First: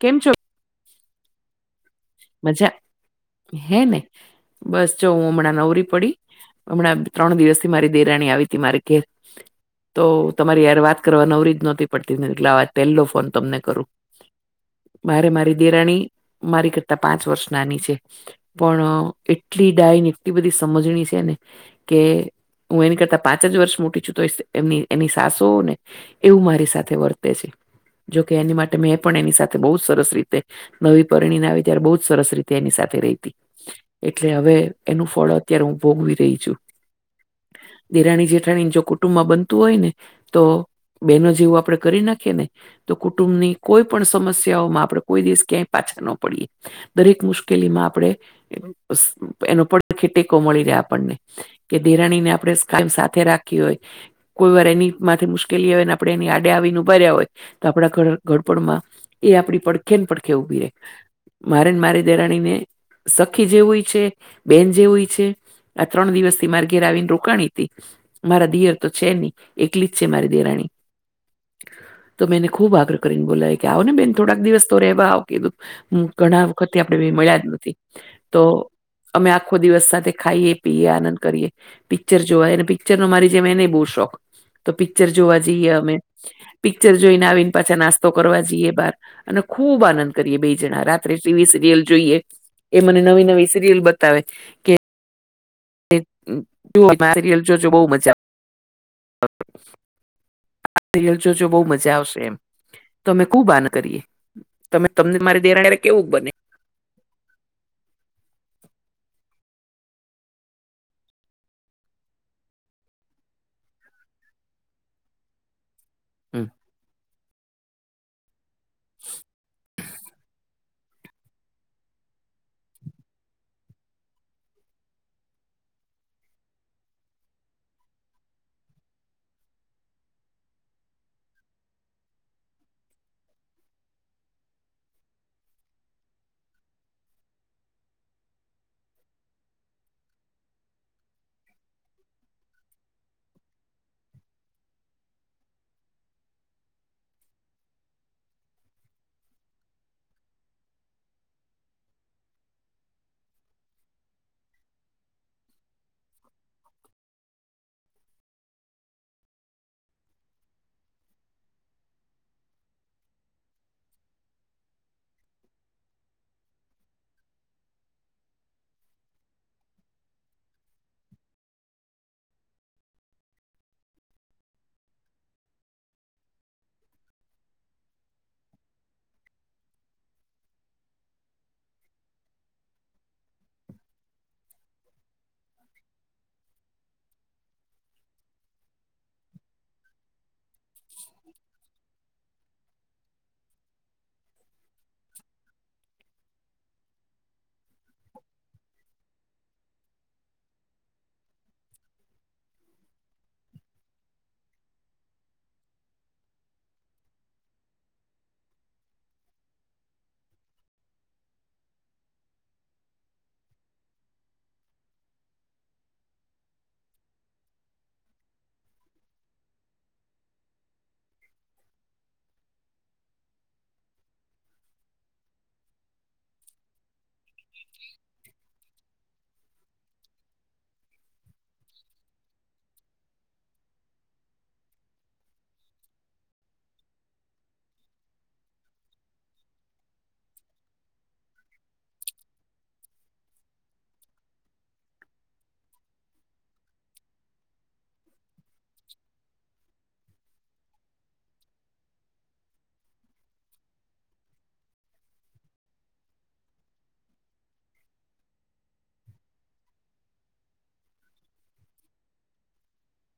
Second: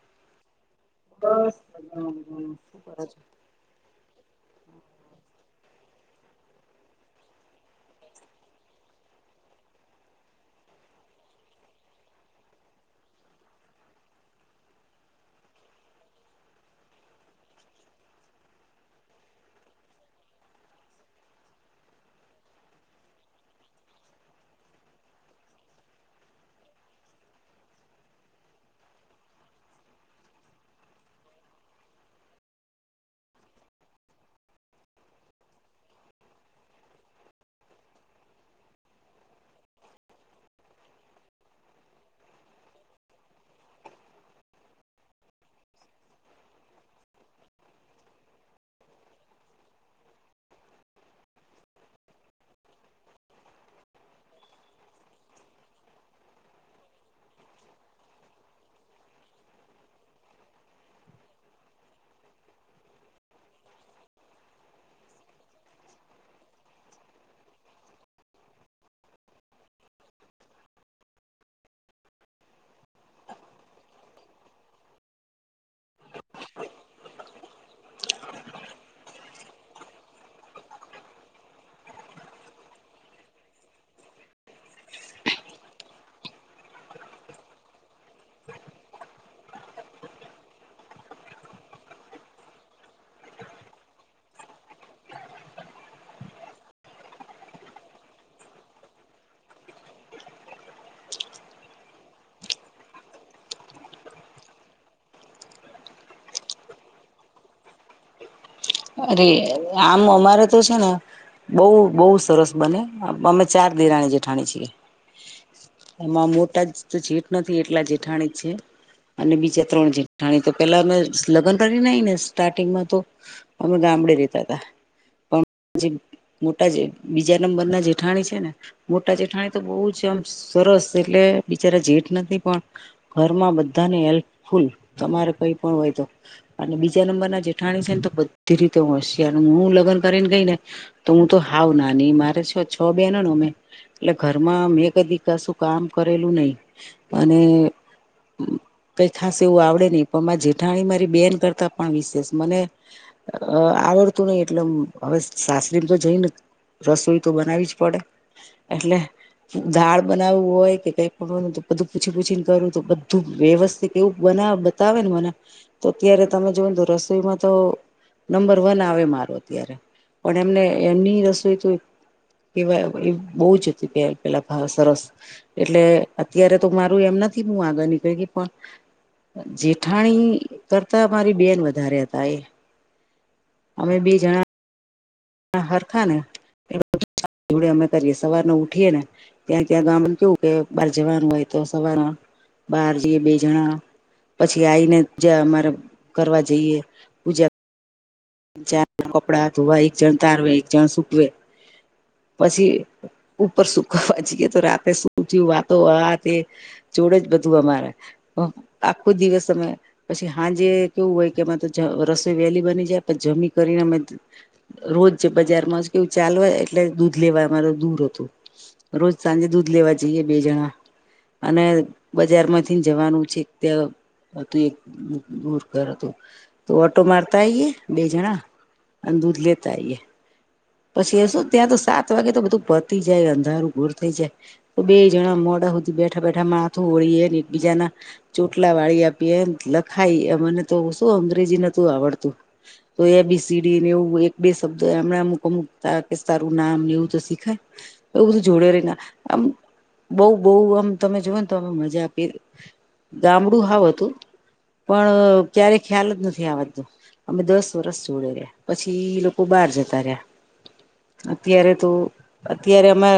કેમ છો? બસ મઝામાં મજા છે. હે ને બસ જો હું હમણાં નવરી પડી. હમણાં ત્રણ દિવસથી મારી દેરાણી આવી તી મારે ઘેર તો તમારી યાર વાત કરવા નવરી જ નહોતી પડતી એટલે આત પહેલો ફોન તમને કરું. મારે મારી દેરાણી મારી કરતા પાંચ વર્ષ નાની છે. પણ એટલી ડાયી એટલી બધી સમજણી છે ને. કે હું એની કરતા પાંચ જ વર્ષ મોટી છું તો એમની એની સાસુ ને. એવું મારી સાથે વર્તે છે. જોકે એની માટે મેં પણ એની સાથે બહુ જ સરસ રીતે નવી પરણી આવી. ત્યારે બહુ જ સરસ રીતે એની સાથે રહીતી. એટલે હવે એનું ફળ અત્યારે હું ભોગવી રહી છું. દિરાણી જેઠાણી જો કુટુંબ મા બનતું હોય ને. તો બેનો જેવું આપડે કરી નાખીએ ને. તો કુટુંબ ની કોઈ પણ સમસ્યાઓમાં આપડે કોઈ દિવસ ક્યાંય પાછા ન પડીએ. દરેક મુશ્કેલીમાં આપડે એનો પડખે ટેકો મળી રહે આપણને. કે ધિરાણી ને આપડે કાયમ સાથે રાખ્યું હોય. કોઈ વાર એની માથે મુશ્કેલી આવે ને આપડે એની આડે આવીને ઉભા રીયા હોય તો આપડા ધડ ઘડપણમાં એ આપડી પડખે ને પડખે ઊભી રેય મારે ને મારી દેરાણીને સખી જેવુંય છે બેન જેવુંય છે. આ ત્રણ દિવસ થી મારે ઘેર આવીને રોકાણી તી. મારા દિયર તો છેની એકલી છે મારી દેરાણી. તો મેને ખુબ આગ્રહ કરીને બોલાવ્યો કે આવોને બેન થોડાક દિવસ તો રહેવા આવ કીધું. ઘણા વખતથી આપણે બે મળ્યા જ નથી તો અમે આખો દિવસ સાથે ખાઈએ પીએ આનંદ કરીએ. પિક્ચર જોવા અને પિક્ચરનો મારી જેમ એને બહુ શોખ તો પિક્ચર જોવા જઈએ અમે. પિક્ચર જોઈને આવીને પાછા નાસ્તો કરવા જઈએ બાર અને ખુબ આનંદ કરીએ બે જણા રાત [unintelligible] સિરયલ જોઈએ એ મને નવી નવી સિરયલ બતાવે કે [unintelligible] જો જો બો મજા સીરીયલ જો જો બહુ મજા આવશે એમ. તમે કુબાન કરીએ તમે તમને મારી દેરાણી હારે કેવું બને? અરે, આમ અમારે તો છે ને બહુ બહુ સરસ બને અમે ચાર દેરાની જેઠાણી છીએ. એમાં હમ મોટા જ [unintelligible] જેઠ નથી એટલા જેઠાણી છે અને બીજા ત્રણ જેઠ ઠાણી તો પેલા અમે લગ્ન કરી આયીને તો સ્ટાર્ટિંગમાં તો અમે ગામડે રેતા હતા. પણ જે મોટા જે બીજા નંબર ના જેઠાણી છે ને મોટા જેઠાણી તો બહુ જ આમ સરસ એટલે બિચારા જેઠ નથી પણ ઘરમાં બધાને હેલ્પફુલ તમારે કઈ પણ હોય તો અને બીજા નંબરના જેઠાણી છે ને તો બધી રીતે હોશિયાર હું લગ્ન કરીને ગઈને તો હું તો હાવ નાની મારે છ છ બેનો અમે. એટલે ઘરમાં મેં કદી કશું કામ કરેલું નહી અને મ કઈ ખાસ એવું આવડે નહી પણ મા જેઠાણી મારી બેન કરતા પણ વિશેષ મને અ આવડતું નઈ એટલે અમ હવે સાસરીમ તો જઈને રસોઈ તો બનાવી જ પડે એટલે દાળ બનાવું હોય કે કઈ પણ તો બધું પૂછી પૂછીને કરવું તો બધું વ્યવસ્થિત એવુંક બનાવ તાવેને મને તો અત્યારે તમે જોવને તો રસોઈમાં તો નંબર વન આવે મારો અત્યારે પણ એમને એમની રસોઈ તો કેવા એ બહુ જ હતી પેલ પેલા ભાવ સરસ એટલે અત્યારે તો મારું એમ નથી હું આગળ નીકળી ગઈ પણ જેઠાણી કરતા મારી બેન વધારે હતા એ. અમે બી જણા હરખાને [unintelligible] અમે કરીએ સવાર ન ઉઠીએ ને ત્યાં ત્યાં ગામડુ કેવું કે બહાર જવાનું હોય તો સવાર બાર જઈએ બે જણા પછી આઈને જે અમારે કરવા જઈએ. ચાર કપડા ધોવા એક જણ તારવે એક જણ સુકવે પછી. ઉપર સુકવા જીએ તો રાતે સુુંથી વાતો આ તે જોડે જ બધું અમારે. હ, આખો દિવસ અમે પછી હાજે કેવું હોય કે એમાં તો રસોઈ વહેલી બની જાય. જમી કરીને અમે ત રોજ જે બજારમાં કેવું ચાલવા એટલે દૂધ લેવા અમાર દૂર હતું. રોજ સાંજે દૂધ લેવા જઈએ બે જણા. અને બજારમાંથી જવાનું છે તય [unintelligible] એક દૂર ઘર હતું તો ઓટો મારતા આઈએ. બે જણા અન દૂધ લેતા આઈએ. પછી એ શું ત્યાં તો સાત વાગે તો બધું પતી જાય અંધારું ભૂર થઈ જાય. તો બે જણા મોડા સુધી બેઠા બેઠા માથું ઓળીએ ને એકબીજાના ચોટલા વાળી આપીએ લખાય એ મને તો શું અંગ્રેજી નોતું આવડતું. તો એ બી સીડી ને એવું એક બે શબ્દ હમણાં અમુક અમુક ત કે સારું નામ ને એવું તો શીખાય! એવું બધું જોડે રહી ના આમ બહ બહ આમ તમે જોય ને તો અમે મજા આપી. ગામડું હાવ હતું પણ ક્યારે ખ્યાલ જ નથી આવતો. અમે દસ વરષ જોડે રહ્યા, પછી લોકો બહાર જતા રહ્યા. અત્યારે તો અત્યારે અમે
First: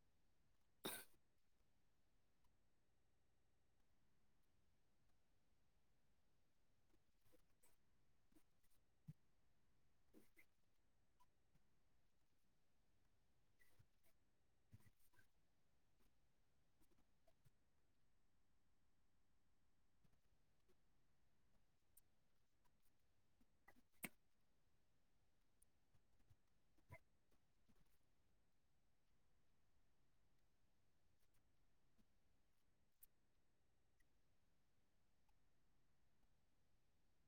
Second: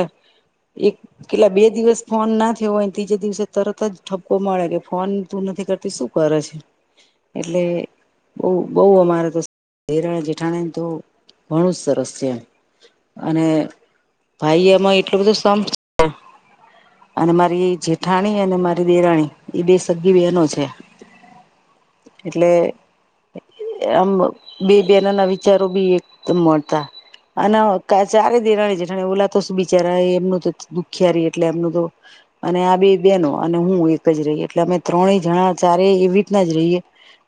એક કેટલા બે દિવસ ફોન ના થયો હોયને ત્રીજે દિવસે તરત જ ઠપકો મળે કે ફોન તું નથી કરતી શું? કરે છે એટલે બહ બઉ અમારે તો હિરાણ જેઠાણે તો ઘણું જ સરસ છે. અને ભાઈ એમાં એટલું બધો સંપ છે. અને મારી જેઠાણી અને મારી દેરાણી એ બે સગી બહેનો છે. એટલે આમ બે બેના ના વિચારો બી એકમ કદમ મળતા. અને ચારે દેરાણી જેઠાણે ઓલાતો બિચારા એમનું તો દુખિયાારી એટલે એમનું તો અને આ બે બેનો અને હું એક જ રહી એટલે અમે ત્રણેય જણા ચારે એવી રીતના જ રહીએ.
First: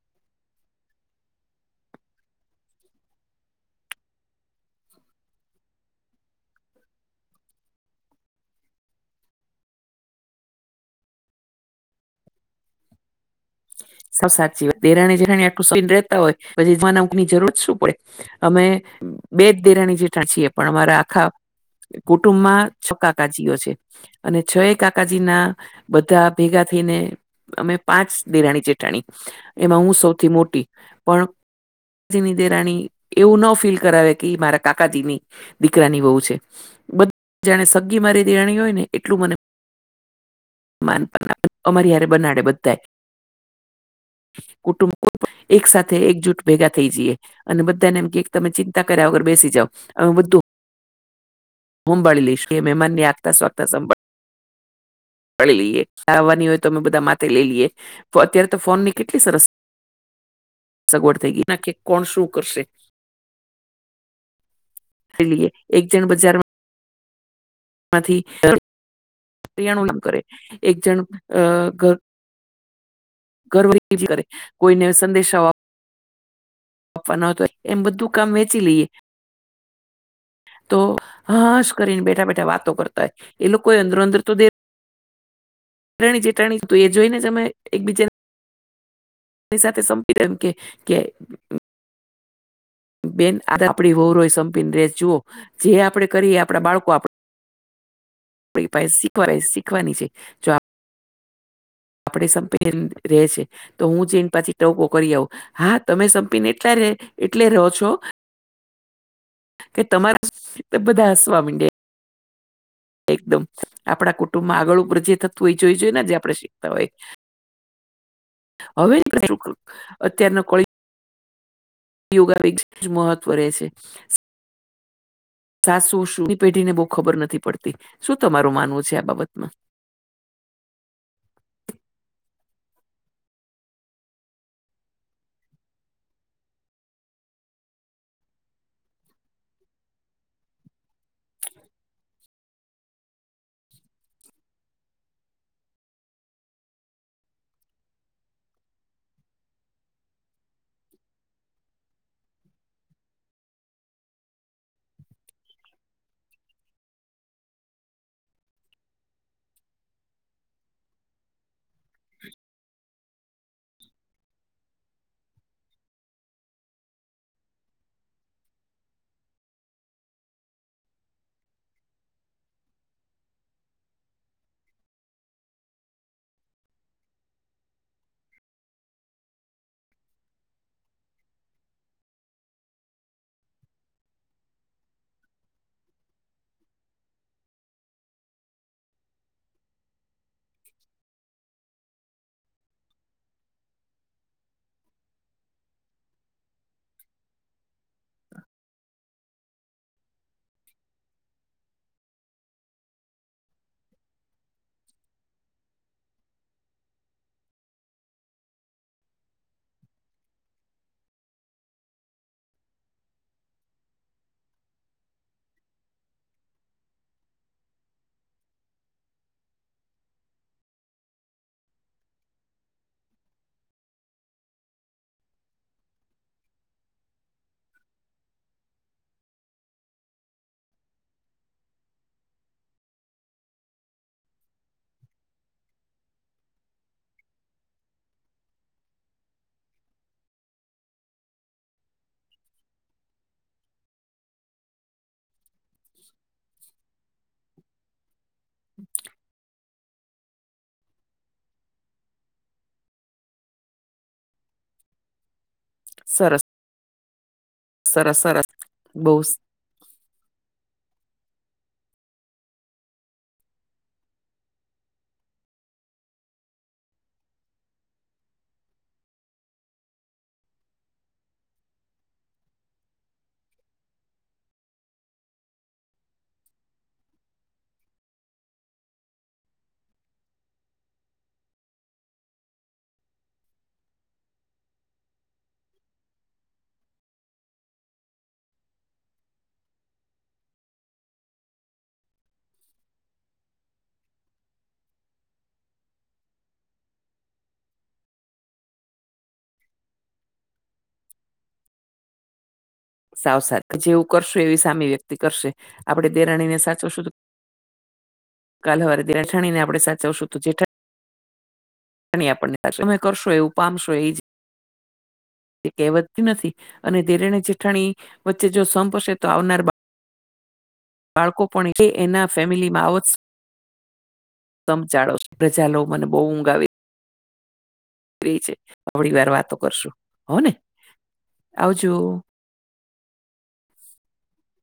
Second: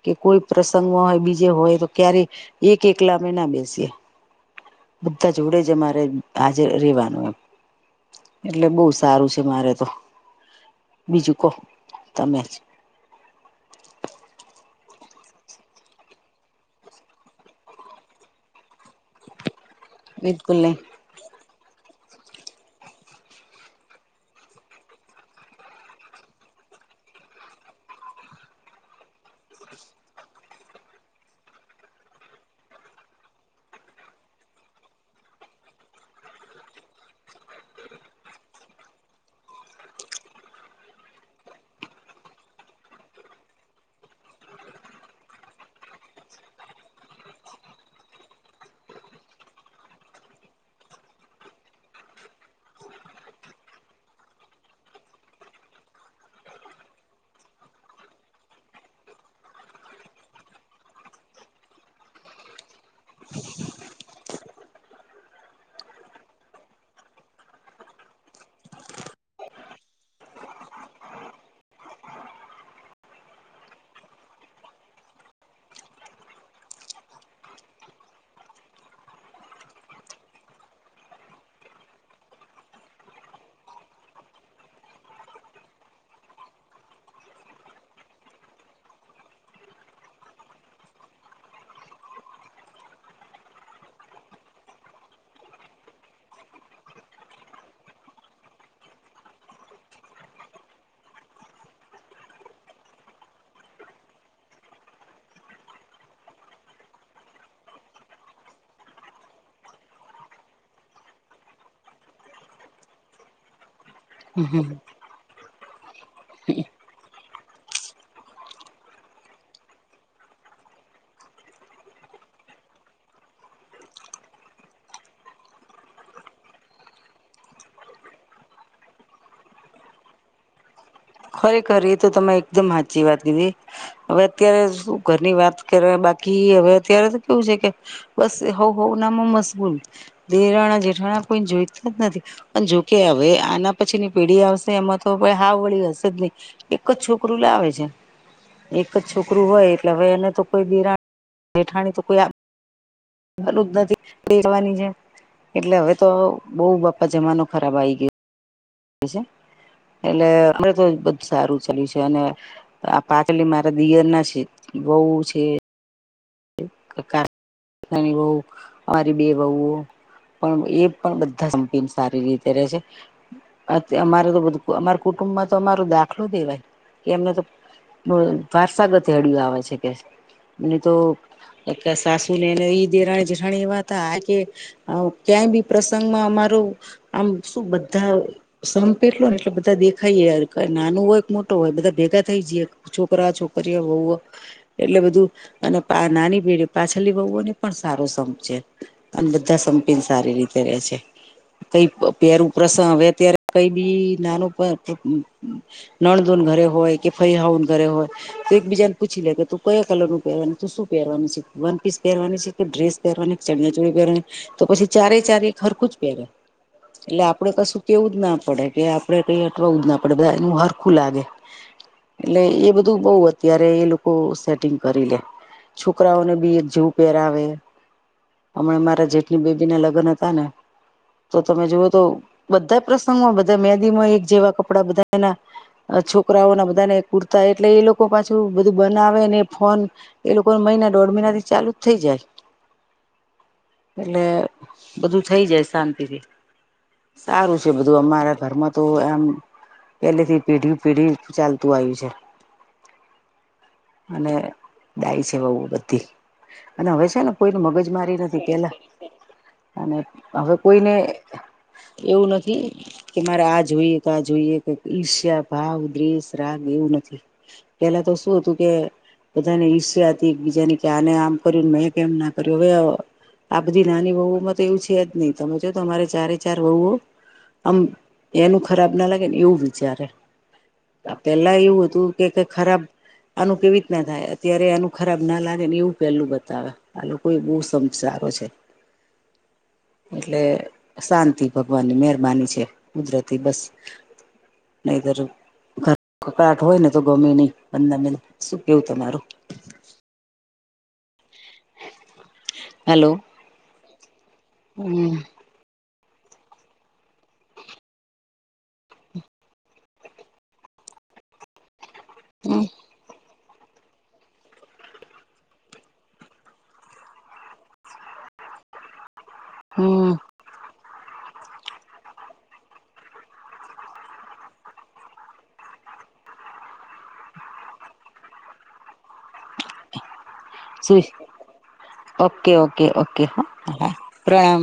કે કોઈ પ્રસંગમાં હોય બીજે હોય તો ક્યારેય એક એકલામે ના બેસીએ. બધા જો જોડે જ મારે હાજર રેવાનું. એટલે બહુ સારું છે મારે તો. બીજું કહ તમે જ. સ સાચી વાત દેરાણી જેરાણી આટલું સન રહેતા હોય પછીનાં ની જરૂર શું પડે? અમે બે જ દેરાની જેઠાની છીએ, બિલકુલ પણ નહી અમારા આખા કુટુંબમાં છ કાકાજીઓ છે. અને છ એ કાકાજીના બધા ભેગા થઈને અમે પાંચ દેરાણી ચેઠાણી, એમાં હું સૌથી મોટી પણ જી ની દેરાણી એવું ન ફીલ કરાવે કે મારા કાકાજી ની દીકરાની બહુ છે. બધ જાણે સગી મારી દેણી હોય ને એટલું મને માનપ અમારી ય્યારે બનાડે બધાય. કુટુંબ કોઈ એક સાથે એકજૂટ ભેગા થઈ જઈએ. અને બધાને એમ કે તમે ચિંતા કર્યા વગર બેસી જાવ અમે બધું. હુંમ બળલીશ કે મેં મને આતા સ્તા સંભળ પડી લઈએ આવવાની હોય તો અમે બધા માથે લઈ લઈએ અત્યારે તો ફોન ની કેટલી સરસ સગવડ થઈ ગઈ. ના કે કોણ શું કરશે? લએ એક જણ બજારમાં માંથીણ કરે એક જણ અ ઘર ઘરવહી કરે. કોઈને સંદેશો આપવાનો હતો એમ બધું કામ વેચી લઈએ. તો હશ કરીને બેઠા બેઠા વાતો કરતા હોય, એ લોકો અંદરો અંદર તો દે દેરાણી જેઠાણી એ જોઈને જ અમે એકબીજા ની સાથે સમ એમ કે કે બેન આ આપડી વવરોય સંપીને રે જુઓ આપડે કરી આપડા બાળકો આપે [unintelligible] શીખવાની છે જો આપ આપડે સંપી ર રહે છે. તો હું જઈને પાછી ટવકો કરી આવં હા તમે સંપીને એટલે એટલે રહો છો કે તમાર બધા હસવા માંડે એકદમ આપણા કુટુંબમાં આગળ ઉપર જે થતું હોય જોઈ જોઈએ ને જે આપણે શીખતા હોય. હવે [inaudible] અત્યારના કળિયુગ કળિયુગ આવી [inaudible] મહત્વ રેહશે. ચાસુ શુંની પેઢી ને બહુ ખબર નથી પડતી શું તમારું માનવું છે આ બાબતમાં. ખરેખર એ તો તમે એકદમ હાચી વાત કીધી. અવે અત્યારે શું ઘરની વાત કરે બાકી હવે અત્યારે તો કેવું છે કે બસ હોવ હોવના માં મશગૂલ દેરાણા જેઠાણા કોઈ જોઈતા જ નથી. પણ જોકે હવે આના પછી ની પેઢી આવશે એમાં તો હાવ વળી હશે. [unintelligible] એક જ છોકરું લાવે છે. એક જ છોકરું હોય એટલે હવે એને તો કોઈ દેરા જેઠાણી તો કોઈ આ [unintelligible] જ નથી, [unintelligible] જવાની છે. એટલે હવે તો બઉ બપ્પા જમાનો ખરાબ આઈ ગિયો. એટલે અમળે તો બધુ સારું ચાલ્યું છે અને આ પાટલી મારા દિયર ના છે બહુ છે. [inaudible] ઘણી બહુ, મારી બે વહુઓ પણ એ પણ બધા સમપી ને સારી રીતે રહે છે. અમારે તો બધું અમારા કુટુંબમાં તો અમારો દાખલો દેવાય કે એમને તો વારસાગત હેળિ લાવે છે કે છે ને તો એકે સાસ નેને ઈ દેરાણી જેઠાણી ની વાત આયખી આ ક્યાંય બી પ્રસંગમાં અમારુ આમ શું બધા સંપેર એટલો ને એટલે બધા દેખાયએ યાર કઈ નાનું હોય કે મોટું હોય બધા ભેગા થઈ જીએ. છોકરા છોકરીઓ વહુઓ એટલે બધું અને નાની પિઢી પાછ નાલ્લી બહુઓને પણ સારું સંમજે અને બધા સંપીને સારી રીતે રે છે. કઈ પેરું પ્રસન હવે અત્યારે કઈ બી નાનું [inaudible] નણધુન ઘરે હોય કે ફઈ હાહુને ઘરે હોય. તો એક બીજાને પૂછી લે કે તું કયા કલરનું પહેરવાનું તું શું પહેરવાની છે. વન પીસ પહેરવાની છે કે ડ્રેસ પહેરવાની ચણિયા ચોળી પહેરવાની તો પછી ચારેય ચારે એક હરખું જ પહેરે. એટલે આપડે કશું કેવું જ ના પડે કે આપડે કઈ અટવાવું જ ના પડે બધા એનું હરખું લાગે. એટલે એ બધું બઉ અત્યારે એ લોકો સેટિંગ કરી લે, છોકરાઓને બી એક જેવું પહેરાવે, હમણાં મારા જેઠની બેબી ના લગ્ન હતા ને તો તમે જુઓ તો બધાય પ્રસંગોમાં બધા મેદી માં એક જેવા કપડા બધાયના. અહ છોકરાઓ ના બધાના કુર્તા એટલે એ લોકો પાછું બધું બનાવે ને એ ફોન એ લોકો મહિના દોઢ મહિના થી ચાલુ જ થઈ જાય. એટલે બધું થઈ જાય શાંતિથી. સારું છે બધું અમારા ઘરમાં તો આમ. પેલેથી પેઢી પેઢી ચાલતું આવ્યું છે. અને ડાઈ છે વહુઓ બધી. સરસ અને હવે છે ને કોઈને મગજ સરસ મારી સરસ નથી પેલા બહુ અને હવે કોઈને એવું નથી. કે મારે આ જોઈએ કે આ જોઈએ કે ઈર્ષ્યા ભાવ દ્વેશ રાગ એવું નથી. પેલા તો શું હતું કે બધાને ઈર્ષ્યા હતી એકબીજાની કે આને આમ કર્યું ને મેં કેમ ના કર્યું હવે અહ આ બધી નાની વહુઓમાં તો એવું છે જ નહી તમે જો તો તમારે ચારે ચાર વહુઓ આમ એનું ખરાબ ન લાગે ને એવું વિચારે. પેલા એવું હતું કે ખરાબ આનું કેવી રીતના થાય અત્યારે એનું ખરાબ ના લાગ એવું પેલું બતાવે આ લોકોએ બહુ સંપ સારો છે. એટલે શાંતિ ભગવાનની મહેરબાની છે કુદરતી બસ નહિતર કર કકડાટ હોય ને ગમેય નહી પંદર મિનિટ શું કેવું તમારું હેલો સાવ સાત કે જેવું કરશું એવી સામી હમ વ્યક્તિ કરશે આપણે દેરાણીને સાચો શું? કાલ હવારે દેઠાણી ને આપણે સાચવશું તો જેઠાણી ની આપણને હમ સાથે તમે કરશો એવું પામશો એ જ. તે કહેવત નથી અને દેરાણી જેઠાણી વચ્ચે જો સંપ હશે તો આવનાર હમ. બાળકો પણ એટલી એના ફેમિલી માં આવશ તમ ચાળો પ્રજા લોકોને બહુ ઊંઘ આવે એ છે થોડી વાર વાતો કરશું હો ને. સુઈ આવજો જા ઓકે, ઓકે, ઓકે હા પ્રણામ